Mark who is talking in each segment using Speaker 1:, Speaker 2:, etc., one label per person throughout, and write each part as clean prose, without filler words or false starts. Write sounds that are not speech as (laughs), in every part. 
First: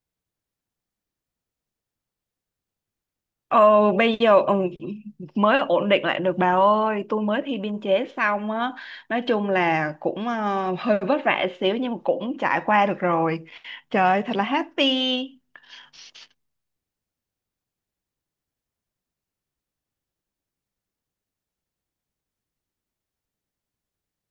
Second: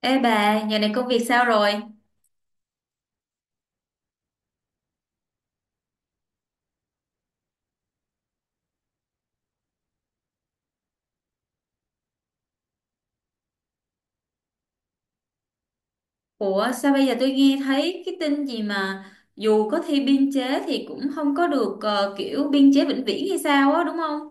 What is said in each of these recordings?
Speaker 1: Ê bà, giờ này công việc sao rồi?
Speaker 2: Ồ, bây giờ mới ổn định lại được bà ơi. Tôi mới thi biên chế xong á, nói chung là cũng hơi vất vả xíu nhưng mà cũng trải qua được rồi, trời thật là happy.
Speaker 1: Ủa sao bây giờ tôi nghe thấy cái tin gì mà dù có thi biên chế thì cũng không có được kiểu biên chế vĩnh viễn hay sao á đúng không?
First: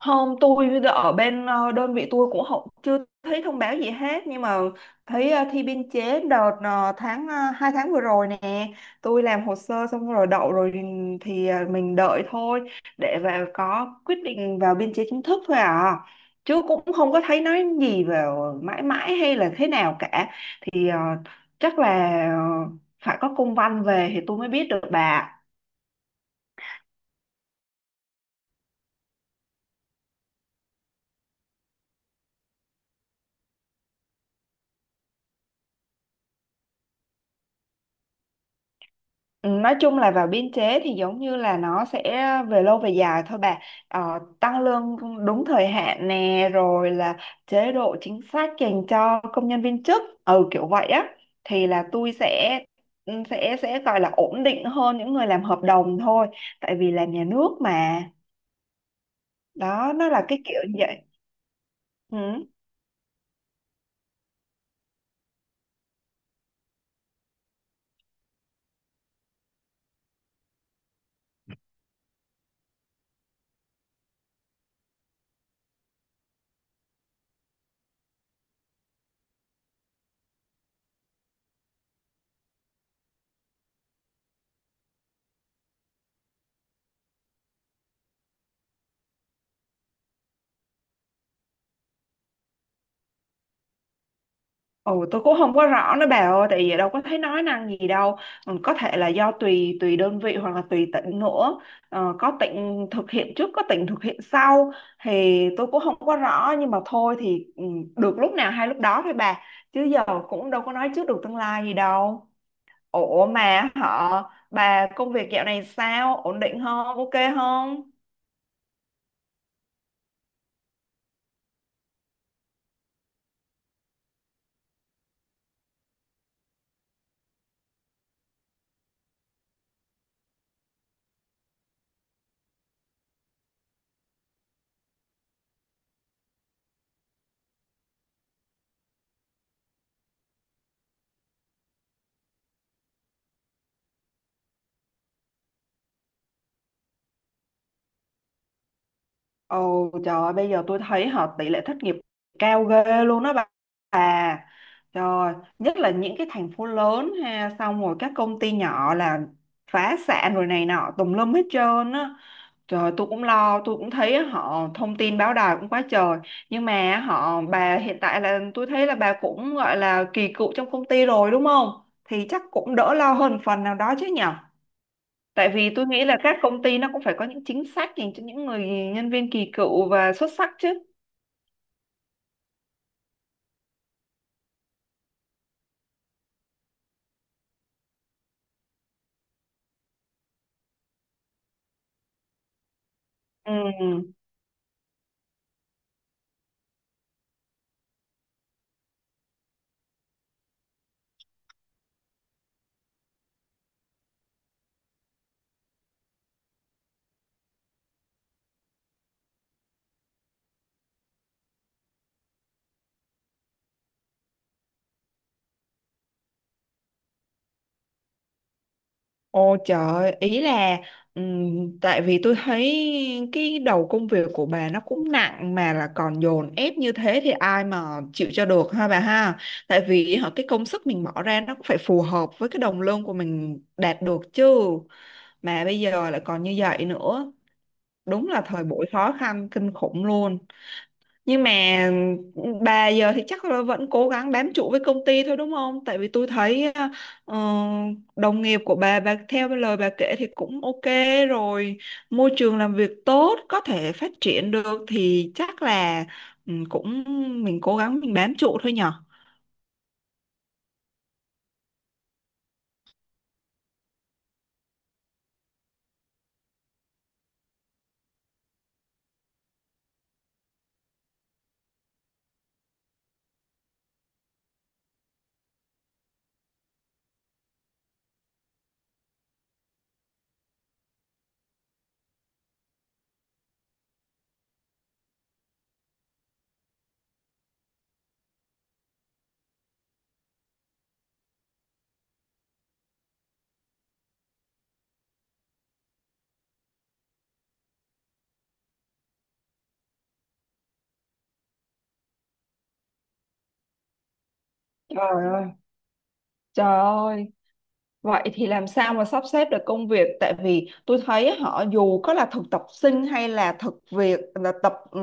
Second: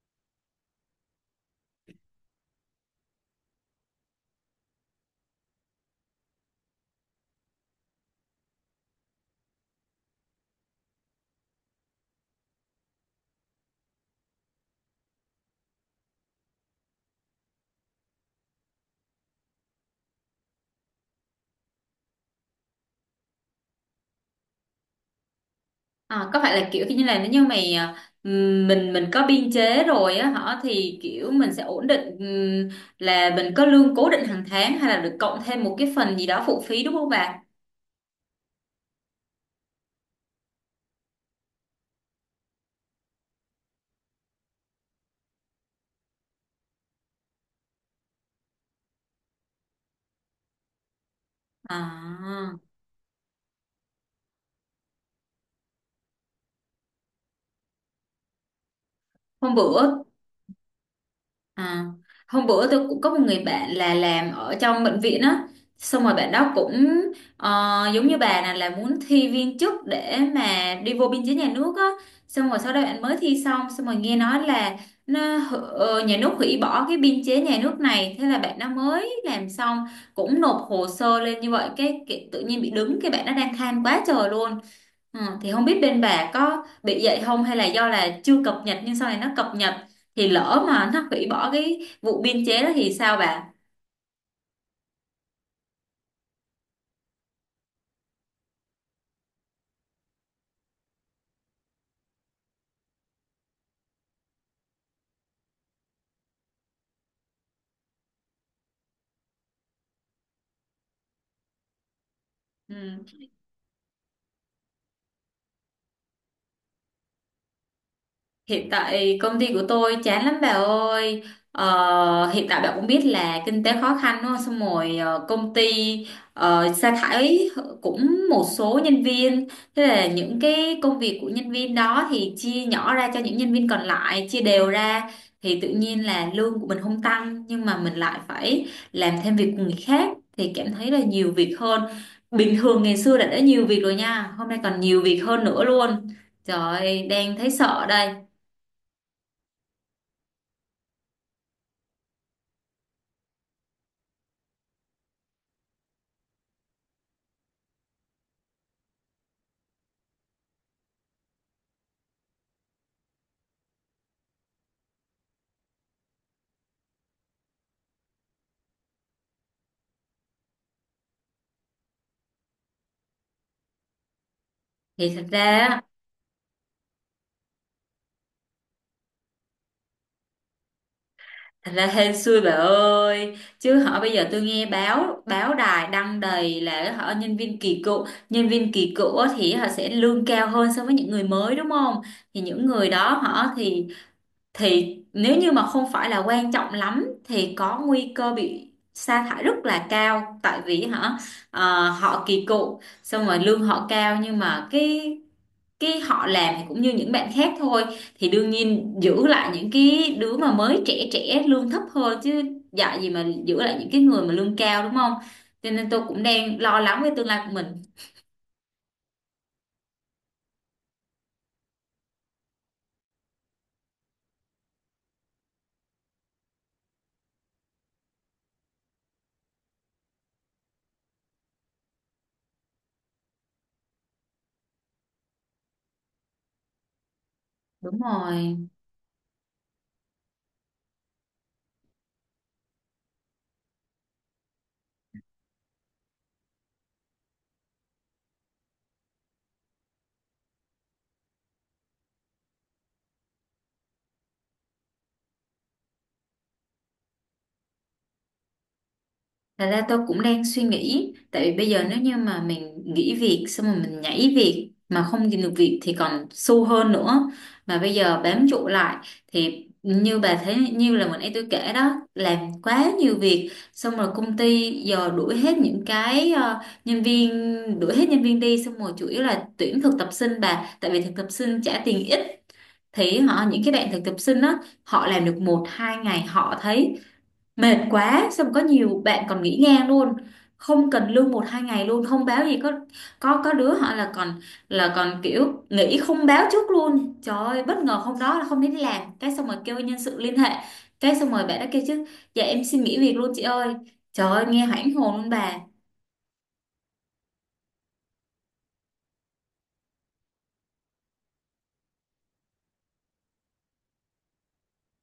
Speaker 2: Hôm tôi ở bên đơn vị tôi cũng không, chưa thấy thông báo gì hết nhưng mà thấy thi biên chế đợt 2 tháng vừa rồi nè. Tôi làm hồ sơ xong rồi đậu rồi thì thì mình đợi thôi, để vào có quyết định vào biên chế chính thức thôi à, chứ cũng không có thấy nói gì về mãi mãi hay là thế nào cả. Thì ờ, chắc là ờ, phải có công văn về thì tôi mới biết được bà.
Speaker 1: À, có phải là kiểu như là nếu như mày mình có biên chế rồi á hả thì kiểu mình sẽ ổn định là mình có lương cố định hàng tháng hay là được cộng thêm một cái phần gì đó phụ phí đúng không bà?
Speaker 2: Ừ, nói chung là vào biên chế thì giống như là nó sẽ về lâu về dài thôi bà, tăng lương đúng thời hạn nè, rồi là chế độ chính sách dành cho công nhân viên chức, ừ, kiểu vậy á. Thì là tôi
Speaker 1: À,
Speaker 2: sẽ, ừ, sẽ gọi là ổn định hơn những người làm hợp đồng thôi, tại vì làm nhà nước mà,
Speaker 1: hôm
Speaker 2: đó
Speaker 1: bữa
Speaker 2: nó là cái kiểu như vậy.
Speaker 1: À,
Speaker 2: Ừ.
Speaker 1: hôm bữa tôi cũng có một người bạn là làm ở trong bệnh viện á, xong rồi bạn đó cũng giống như bà này là muốn thi viên chức để mà đi vô biên chế nhà nước á, xong rồi sau đó bạn mới thi xong xong rồi nghe nói là nhà nước hủy bỏ cái biên chế nhà nước này, thế là bạn nó mới làm xong cũng nộp hồ sơ lên như vậy cái tự nhiên bị đứng cái bạn nó đang than quá trời luôn. Ờ, thì không biết bên bà có bị vậy không hay là do là chưa cập nhật nhưng sau này nó cập nhật thì lỡ mà nó hủy bỏ cái vụ biên chế đó thì sao bà?
Speaker 2: Ồ, tôi cũng không có rõ nữa bà ơi, tại vì đâu có thấy nói năng gì đâu. Ừ, có thể là do tùy tùy đơn vị hoặc là tùy tỉnh nữa. Ờ, có tỉnh thực hiện trước, có tỉnh thực hiện sau, thì tôi cũng không có rõ nhưng mà thôi thì, ừ, được lúc nào hay lúc đó thôi bà. Chứ giờ cũng đâu có nói trước được tương lai gì đâu.
Speaker 1: Ừ.
Speaker 2: Ủa mà họ bà công việc dạo này sao? Ổn định không? Ok không?
Speaker 1: Hiện tại công ty của tôi chán lắm bà ơi. Ờ, hiện tại bà cũng biết là kinh tế khó khăn đúng không? Xong rồi công ty sa thải cũng một số nhân viên. Thế là những cái công việc của nhân viên đó thì chia nhỏ ra cho những nhân viên còn lại, chia đều ra. Thì tự nhiên là lương của mình không tăng nhưng mà mình lại phải làm thêm việc của người khác. Thì cảm thấy là nhiều việc hơn. Bình thường ngày xưa đã nhiều việc rồi nha. Hôm nay còn nhiều việc hơn nữa luôn. Trời ơi, đang thấy sợ đây.
Speaker 2: Ồ trời ơi, bây giờ tôi thấy họ tỷ lệ thất nghiệp cao ghê luôn đó bà. Rồi, nhất là những cái thành phố lớn ha, xong rồi các công ty nhỏ là phá sản rồi này nọ tùm lum hết trơn á. Trời tôi cũng lo, tôi cũng thấy họ thông tin báo đài cũng quá trời. Nhưng mà họ bà hiện tại là tôi thấy là bà cũng gọi là kỳ cựu trong công ty rồi đúng không? Thì chắc cũng đỡ lo hơn phần nào đó chứ nhở?
Speaker 1: Thì thật ra
Speaker 2: Tại vì
Speaker 1: á,
Speaker 2: tôi nghĩ là các công ty nó cũng phải có những chính sách dành cho những người nhân viên kỳ cựu và xuất sắc chứ.
Speaker 1: Thật ra hên xui bà ơi chứ họ bây giờ tôi nghe báo báo đài đăng đầy là họ nhân viên kỳ cựu, nhân viên kỳ cựu á thì họ sẽ lương cao hơn so với những người mới đúng không, thì những người đó họ thì
Speaker 2: Ừ.
Speaker 1: thì nếu như mà không phải là quan trọng lắm thì có nguy cơ bị sa thải rất là cao tại vì hả họ kỳ cựu xong rồi lương họ cao nhưng mà cái họ làm thì cũng như những bạn khác thôi, thì đương nhiên giữ lại những cái đứa mà mới trẻ trẻ lương thấp hơn chứ, dạy gì mà giữ lại những cái người mà lương cao đúng không, cho nên tôi cũng đang lo lắng về tương lai của mình.
Speaker 2: Ô trời, ý là, tại vì tôi thấy cái đầu công việc của bà nó cũng nặng mà là còn dồn ép như thế thì ai mà chịu cho được ha bà ha. Tại vì họ cái công sức mình bỏ ra nó cũng phải phù hợp với cái đồng lương của mình đạt được chứ. Mà bây giờ lại còn như vậy nữa,
Speaker 1: Đúng
Speaker 2: đúng là
Speaker 1: rồi.
Speaker 2: thời buổi khó khăn kinh khủng luôn, nhưng mà bà giờ thì chắc là vẫn cố gắng bám trụ với công ty thôi đúng không? Tại vì tôi thấy ờ, đồng nghiệp của bà theo lời bà kể thì cũng ok rồi, môi trường làm việc tốt, có thể phát triển được thì chắc là, ừ, cũng mình cố gắng mình bám trụ thôi nhở?
Speaker 1: Thật ra tôi cũng đang suy nghĩ. Tại vì bây giờ nếu như mà mình nghỉ việc, xong rồi mình nhảy việc mà không tìm được việc thì còn xu hơn nữa. Mà bây giờ bám trụ lại thì như bà thấy, như là mình ấy tôi kể đó, làm quá nhiều việc, xong rồi công ty giờ đuổi hết những cái nhân viên, đuổi hết nhân viên đi, xong rồi chủ yếu là tuyển thực tập sinh bà. Tại vì thực tập sinh trả tiền ít thì họ những cái bạn thực tập sinh đó họ làm được một hai ngày họ thấy mệt quá, xong có nhiều bạn còn nghỉ ngang luôn, không cần lương một hai ngày luôn, không báo gì, có đứa họ là còn kiểu nghỉ không báo trước luôn, trời ơi bất ngờ hôm đó là không đến làm, cái xong rồi kêu nhân sự liên hệ cái xong rồi bạn đã kêu chứ dạ em xin nghỉ việc luôn chị ơi, trời ơi nghe hoảng hồn
Speaker 2: Trời
Speaker 1: luôn
Speaker 2: ơi,
Speaker 1: bà.
Speaker 2: trời ơi, vậy thì làm sao mà sắp xếp được công việc, tại vì tôi thấy họ dù có là thực tập sinh hay là thực việc là tập ừ,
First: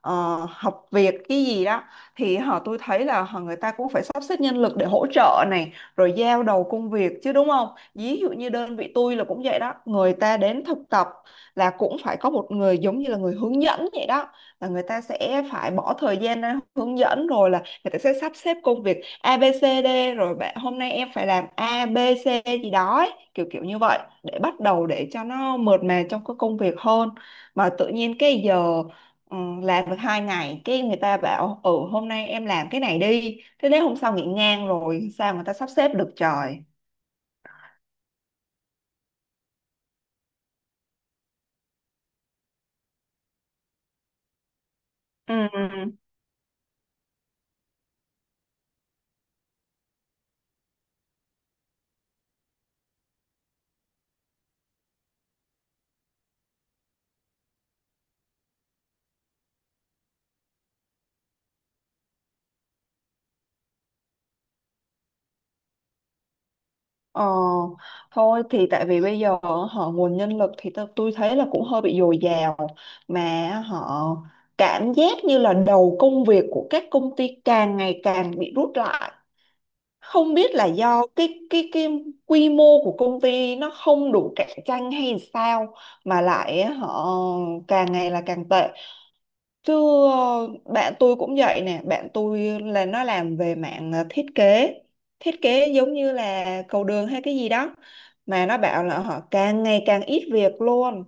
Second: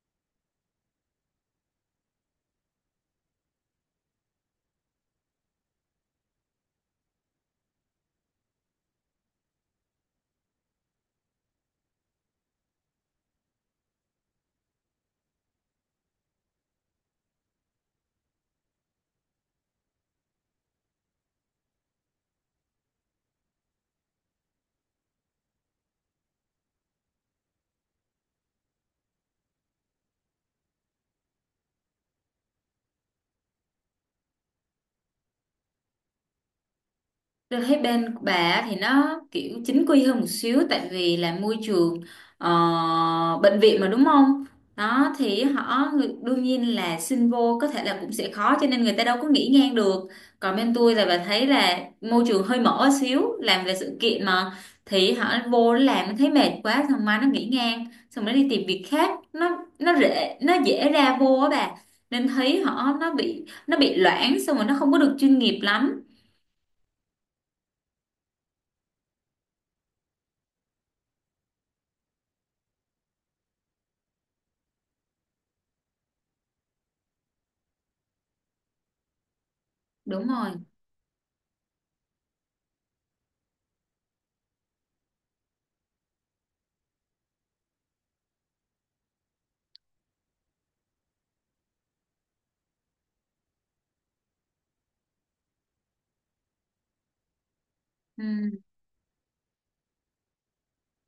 Speaker 2: ờ, học việc cái gì đó, thì họ tôi thấy là họ người ta cũng phải sắp xếp nhân lực để hỗ trợ này rồi giao đầu công việc chứ đúng không? Ví dụ như đơn vị tôi là cũng vậy đó, người ta đến thực tập là cũng phải có một người giống như là người hướng dẫn vậy đó, là người ta sẽ phải bỏ thời gian ra hướng dẫn rồi là người ta sẽ sắp xếp công việc ABCD, rồi bạn hôm nay em phải làm ABC gì đó ấy, kiểu kiểu như vậy để bắt đầu để cho nó mượt mà trong cái công việc hơn. Mà tự nhiên cái giờ, ừ, làm được 2 ngày cái người ta bảo ừ hôm nay em làm cái này đi, thế đến hôm sau nghỉ ngang rồi sao người ta sắp xếp được trời.
Speaker 1: Tôi thấy bên của bà thì nó kiểu chính quy hơn một xíu tại vì là môi trường ờ, bệnh viện mà đúng không? Đó thì họ
Speaker 2: Ừ.
Speaker 1: đương nhiên là xin vô có thể là cũng sẽ khó cho nên người ta đâu có nghĩ ngang được. Còn bên tôi là bà thấy là môi trường hơi mở xíu, làm về sự kiện mà, thì họ vô nó làm nó thấy mệt quá xong mai nó nghĩ ngang, xong nó đi tìm việc khác, nó dễ nó dễ ra vô á bà. Nên thấy họ nó bị loãng xong rồi nó không có được chuyên nghiệp lắm.
Speaker 2: Ờ, thôi thì tại vì bây giờ họ nguồn nhân lực thì tôi thấy là cũng hơi bị dồi dào, mà họ cảm giác như là đầu công việc của các công ty càng ngày càng bị rút lại,
Speaker 1: Đúng
Speaker 2: không
Speaker 1: rồi.
Speaker 2: biết là do cái quy mô của công ty nó không đủ cạnh tranh hay sao mà lại họ càng ngày là càng tệ. Chứ ờ, bạn tôi cũng vậy nè, bạn tôi là nó làm về mạng thiết kế giống như là cầu đường hay cái gì đó. Mà nó
Speaker 1: Ừ.
Speaker 2: bảo là họ càng ngày càng ít việc luôn.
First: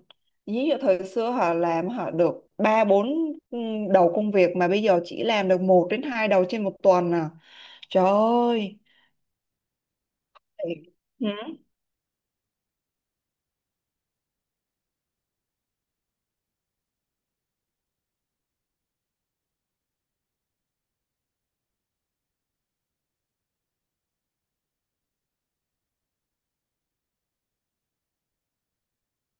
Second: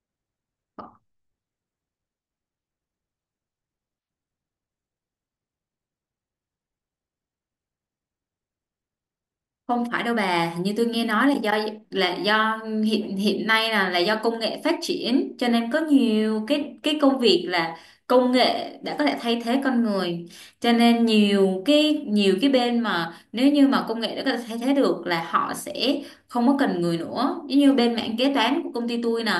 Speaker 2: Ví dụ thời xưa họ làm họ được 3 4 đầu công việc mà bây giờ chỉ làm được một đến hai đầu trên một tuần à. Trời ơi.
Speaker 1: Không phải đâu bà, hình như tôi nghe
Speaker 2: Ừ.
Speaker 1: nói là do là do hiện hiện nay là do công nghệ phát triển cho nên có nhiều cái công việc là công nghệ đã có thể thay thế con người. Cho nên nhiều cái bên mà nếu như mà công nghệ đã có thể thay thế được là họ sẽ không có cần người nữa. Giống như bên mảng kế toán của công ty tôi nè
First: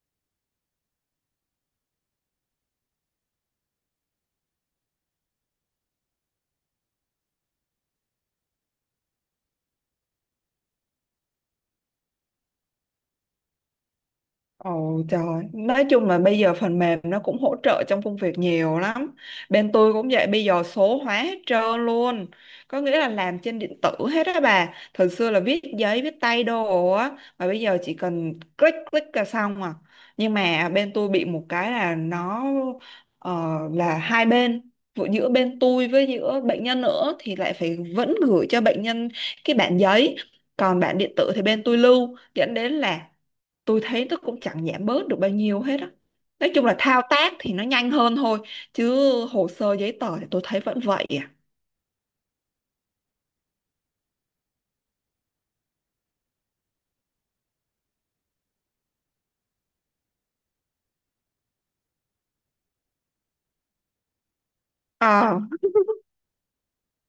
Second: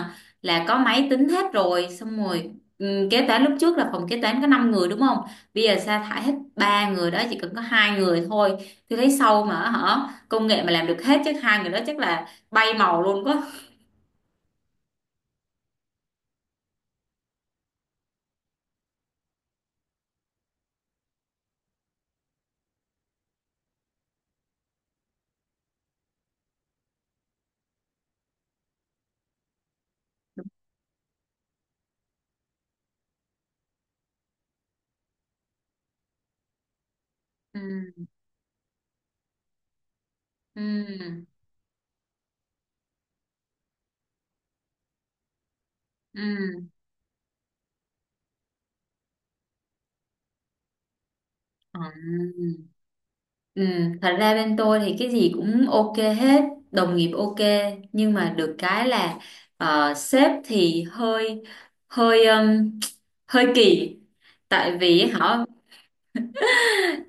Speaker 1: là có máy tính hết rồi, xong rồi kế toán lúc trước là phòng kế toán có 5 người đúng không? Bây giờ sa thải hết ba người đó chỉ cần có hai người thôi. Tôi thấy sâu mà hả, công nghệ mà làm được hết chắc hai người đó chắc là bay màu luôn quá.
Speaker 2: Ồ trời, nói chung là bây giờ phần mềm nó cũng hỗ trợ trong công việc nhiều lắm. Bên tôi cũng vậy, bây giờ số hóa hết trơn luôn. Có nghĩa là làm trên điện tử hết á bà. Thời xưa là viết giấy, viết tay đồ á, mà bây giờ chỉ cần click click là xong à. Nhưng mà bên tôi bị một cái là nó, là hai bên, vừa giữa bên tôi với giữa bệnh nhân nữa thì lại phải
Speaker 1: Ừ.
Speaker 2: vẫn gửi cho bệnh nhân cái bản giấy, còn bản điện
Speaker 1: Ừ.
Speaker 2: tử thì bên tôi lưu, dẫn đến là tôi thấy nó cũng chẳng giảm bớt được bao nhiêu hết á. Nói chung
Speaker 1: Ừ.
Speaker 2: là thao tác thì nó nhanh hơn thôi, chứ hồ sơ giấy tờ thì tôi thấy vẫn vậy à.
Speaker 1: Ừ. Ừ. Thật ra bên tôi thì cái gì cũng ok hết, đồng nghiệp ok, nhưng mà được cái là sếp thì hơi hơi hơi kỳ. tại vì
Speaker 2: À,
Speaker 1: họ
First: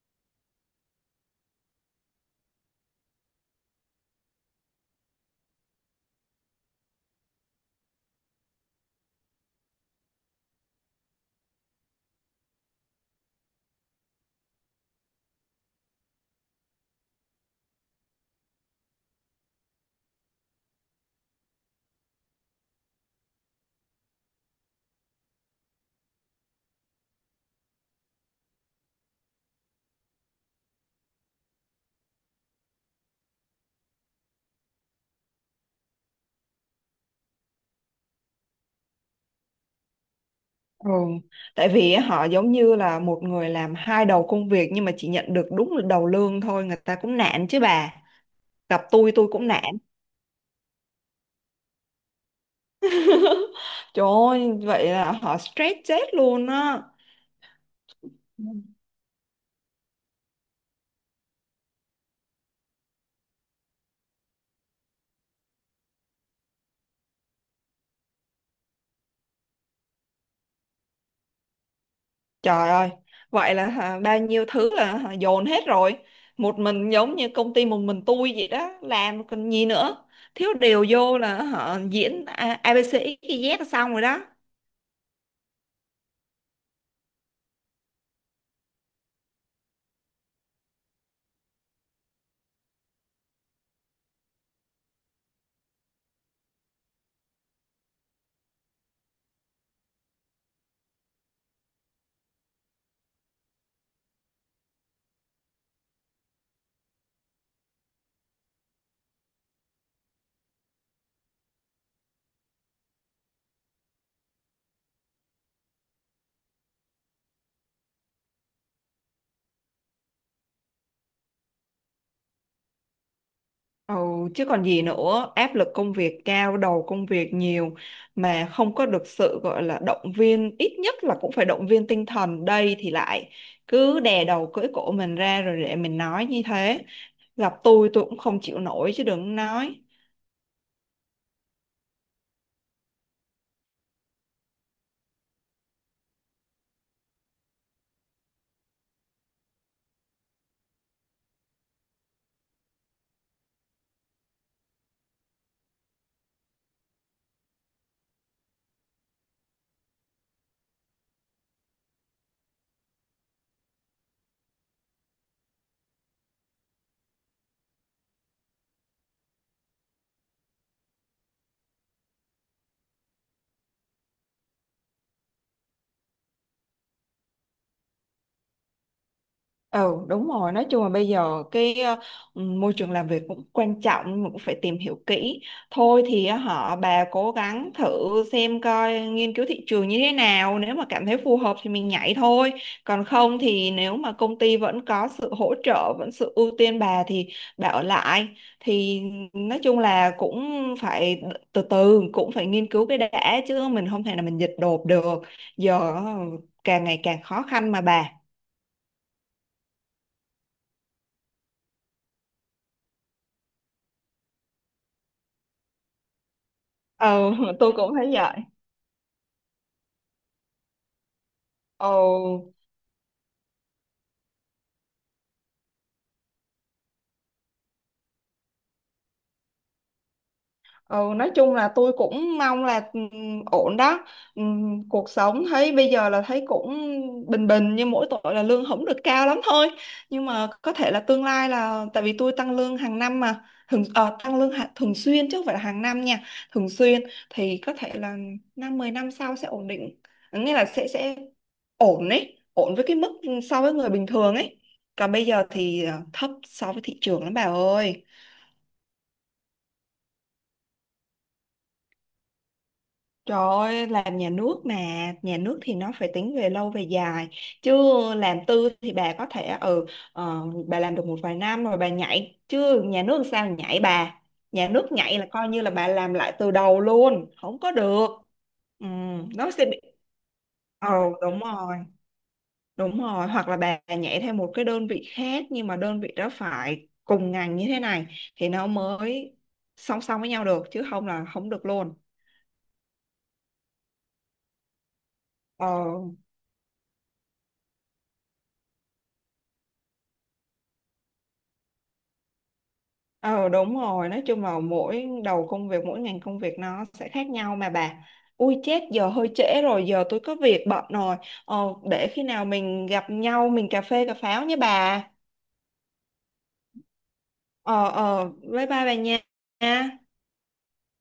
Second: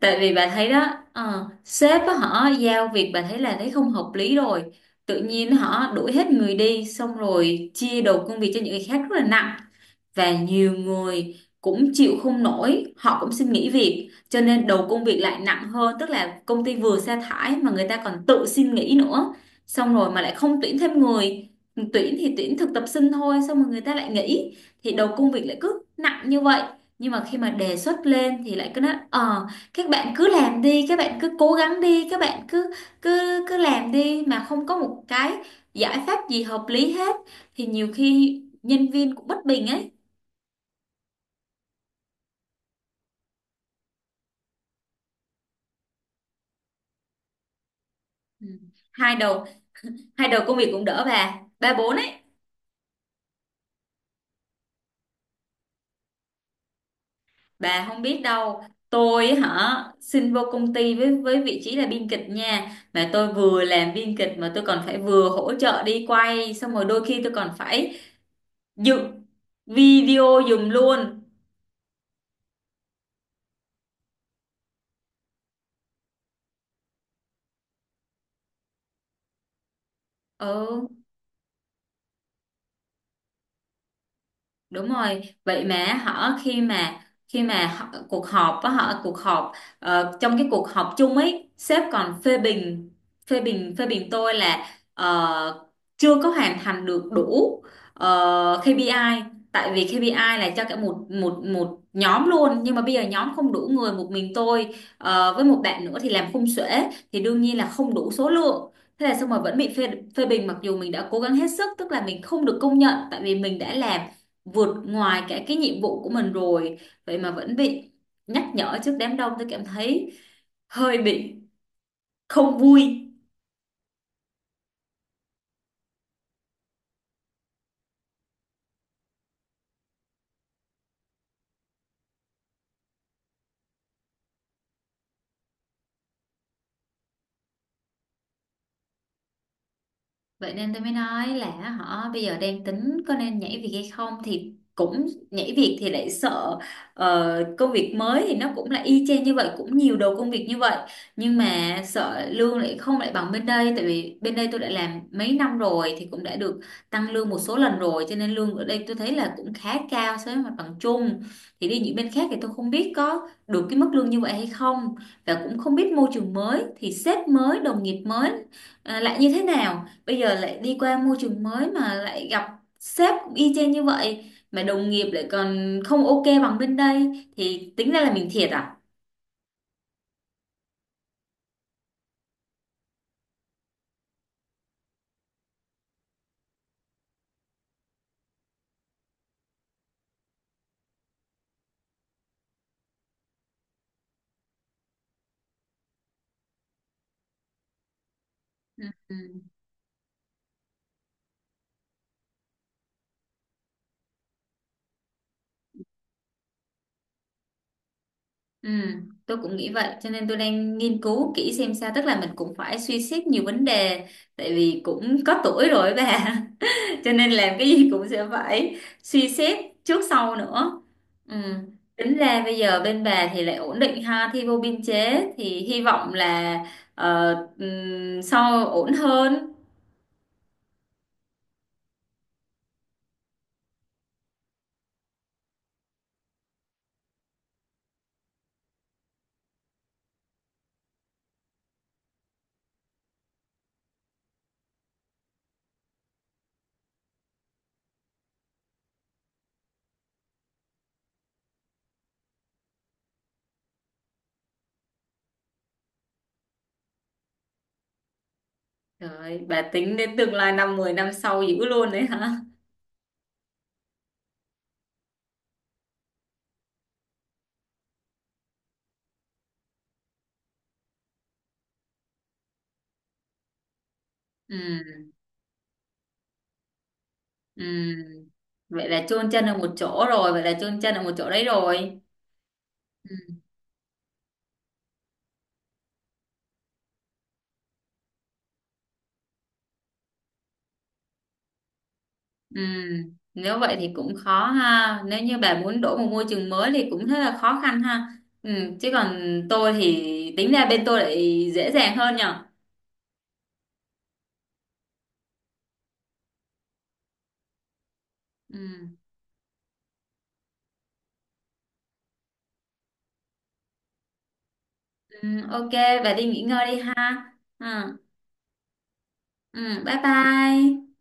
Speaker 1: Tại vì bà thấy đó, sếp á, họ giao việc bà thấy là thấy không hợp lý rồi, tự nhiên họ đuổi hết người đi xong rồi chia đầu công việc cho những người khác rất là nặng và nhiều người cũng chịu không nổi họ cũng xin nghỉ việc cho nên đầu công việc lại nặng hơn, tức là công ty vừa sa thải mà người ta còn tự xin nghỉ nữa, xong rồi mà lại không tuyển thêm người, tuyển thì tuyển thực tập sinh thôi xong rồi người ta lại nghỉ, thì đầu công việc lại cứ nặng như vậy. Nhưng mà khi mà đề xuất lên thì lại cứ nói các bạn cứ làm đi, các bạn cứ cố gắng đi, các bạn cứ cứ cứ làm đi mà không có một cái giải pháp gì hợp lý hết, thì nhiều khi nhân viên cũng bất bình ấy.
Speaker 2: ừ. Tại vì họ giống như là một người làm hai đầu công việc nhưng mà chỉ nhận được đúng một đầu lương thôi, người ta cũng nản chứ bà.
Speaker 1: Ừ.
Speaker 2: Gặp
Speaker 1: hai
Speaker 2: tôi
Speaker 1: đầu
Speaker 2: cũng nản.
Speaker 1: Hai đầu công việc cũng đỡ bà, ba bốn ấy.
Speaker 2: (laughs) Trời ơi, vậy là họ stress chết luôn á.
Speaker 1: Bà không biết đâu, tôi hả xin vô công ty với vị trí là biên kịch nha mà tôi vừa làm biên kịch mà tôi còn phải vừa hỗ trợ đi quay xong rồi đôi khi tôi còn phải dựng video giùm luôn.
Speaker 2: Trời ơi, vậy là hả, bao nhiêu thứ là hả, dồn hết rồi. Một mình giống như công ty một mình tôi vậy đó, làm còn gì nữa. Thiếu điều
Speaker 1: Ừ.
Speaker 2: vô là họ diễn A- ABC XYZ là xong rồi đó.
Speaker 1: Đúng rồi, vậy mà họ khi mà họ, cuộc họp á họ cuộc họp trong cái cuộc họp chung ấy, sếp còn phê bình phê bình tôi là ờ, chưa có hoàn thành được đủ KPI. Tại vì KPI là cho cả một một một nhóm luôn nhưng mà bây giờ nhóm không đủ người, một mình tôi với một bạn nữa thì làm khung xuể, thì đương nhiên là không đủ số lượng, thế là xong mà vẫn bị phê phê bình mặc dù mình đã cố gắng hết sức, tức là mình không được công nhận tại vì mình đã làm vượt ngoài cả cái nhiệm vụ của mình rồi, vậy mà vẫn bị nhắc nhở trước đám đông, tôi cảm thấy hơi bị không vui.
Speaker 2: Ừ, chứ còn gì nữa, áp lực công việc cao, đầu công việc nhiều mà không có được sự gọi là động viên, ít nhất là cũng phải động viên tinh thần. Đây thì lại cứ đè đầu cưỡi cổ mình ra rồi để mình nói như thế. Gặp tôi cũng không chịu nổi chứ đừng nói.
Speaker 1: Vậy nên tôi mới nói là họ bây giờ đang tính có nên nhảy việc hay không thì cũng nhảy việc thì lại sợ công việc mới thì nó cũng là y chang như vậy cũng nhiều đầu công việc như vậy nhưng mà sợ lương lại không lại bằng bên đây tại vì bên đây tôi đã làm mấy năm rồi thì cũng đã được tăng lương một số lần rồi cho nên lương ở đây tôi thấy là cũng khá cao so với mặt bằng chung, thì đi những bên khác thì tôi không biết có được cái mức lương như vậy hay không và cũng không biết môi trường mới thì sếp mới đồng nghiệp mới lại như thế nào, bây giờ lại đi qua môi trường mới mà lại gặp sếp cũng y chang như vậy mà đồng nghiệp lại còn không ok bằng bên đây thì tính ra là mình thiệt à.
Speaker 2: Ừ đúng rồi, nói chung là bây giờ cái môi trường làm việc cũng quan trọng nhưng mà cũng phải tìm hiểu kỹ. Thôi thì họ bà cố gắng thử xem coi nghiên cứu thị trường như thế nào, nếu mà cảm thấy phù hợp thì mình nhảy thôi, còn không thì nếu mà công ty vẫn có sự hỗ trợ vẫn sự ưu tiên bà thì bà ở lại.
Speaker 1: Ừ.
Speaker 2: Thì
Speaker 1: Ừ.
Speaker 2: nói chung là cũng phải từ từ, cũng phải nghiên cứu cái đã chứ mình không thể là mình dịch đột được. Giờ càng ngày càng khó khăn mà bà.
Speaker 1: Ừ, tôi cũng nghĩ vậy cho nên tôi đang nghiên cứu kỹ xem sao, tức là mình cũng phải suy xét nhiều vấn đề tại vì cũng có tuổi rồi ấy bà, cho
Speaker 2: Ừ,
Speaker 1: nên
Speaker 2: (laughs)
Speaker 1: làm cái
Speaker 2: tôi
Speaker 1: gì
Speaker 2: cũng
Speaker 1: cũng
Speaker 2: thấy
Speaker 1: sẽ
Speaker 2: vậy.
Speaker 1: phải suy xét trước sau nữa. Ừ. Tính ra
Speaker 2: Ừ.
Speaker 1: bây giờ bên bà thì lại ổn định ha, thi vô biên chế thì hy vọng là sau ổn hơn.
Speaker 2: Ừ nói chung là tôi cũng mong là, ổn đó. Cuộc sống thấy bây giờ là thấy cũng bình bình, nhưng mỗi tội là lương không được cao lắm thôi. Nhưng mà có thể là tương lai là tại vì tôi tăng lương hàng năm mà, thường tăng lương thường xuyên chứ không phải là hàng năm nha, thường xuyên, thì có thể là 5 10 năm sau sẽ ổn định, nghĩa là sẽ ổn ấy, ổn với cái mức so với người bình thường ấy. Còn bây giờ thì thấp so với thị trường lắm bà ơi.
Speaker 1: Rồi bà tính đến tương lai năm 10 năm sau dữ luôn đấy hả?
Speaker 2: Trời ơi, làm nhà nước mà, nhà nước thì nó phải tính về lâu về dài. Chứ làm tư thì bà có thể ờ, bà làm được 1 vài năm rồi bà nhảy, chứ nhà nước sao nhảy bà.
Speaker 1: Ừ.
Speaker 2: Nhà nước nhảy là coi như là bà làm lại từ đầu luôn, không có được.
Speaker 1: Ừ.
Speaker 2: Ừ,
Speaker 1: Vậy là chôn chân
Speaker 2: nó
Speaker 1: ở
Speaker 2: sẽ
Speaker 1: một
Speaker 2: bị,
Speaker 1: chỗ rồi, vậy là chôn chân ở một
Speaker 2: ồ
Speaker 1: chỗ đấy rồi.
Speaker 2: đúng
Speaker 1: Ừ.
Speaker 2: rồi, hoặc là bà nhảy theo một cái đơn vị khác nhưng mà đơn vị đó phải cùng ngành như thế này thì nó mới song song với nhau được chứ không là không được luôn.
Speaker 1: Ừ, nếu vậy thì cũng khó ha. Nếu như bà
Speaker 2: Ờ.
Speaker 1: muốn đổi một môi trường mới thì cũng rất là khó khăn ha. Ừ, chứ còn tôi thì tính ra bên tôi lại dễ dàng hơn nhở.
Speaker 2: Ờ đúng rồi, nói chung là mỗi đầu công việc, mỗi ngành công việc nó sẽ khác nhau mà bà. Ui
Speaker 1: Ừ,
Speaker 2: chết, giờ hơi trễ rồi, giờ tôi có việc bận rồi. Ờ, để khi nào mình gặp nhau, mình cà phê cà pháo nhé bà.
Speaker 1: ừ, ok, bà đi nghỉ ngơi đi ha. Ừ,
Speaker 2: Ờ, ờ, bye bye bà
Speaker 1: ừ,
Speaker 2: nha.
Speaker 1: bye bye.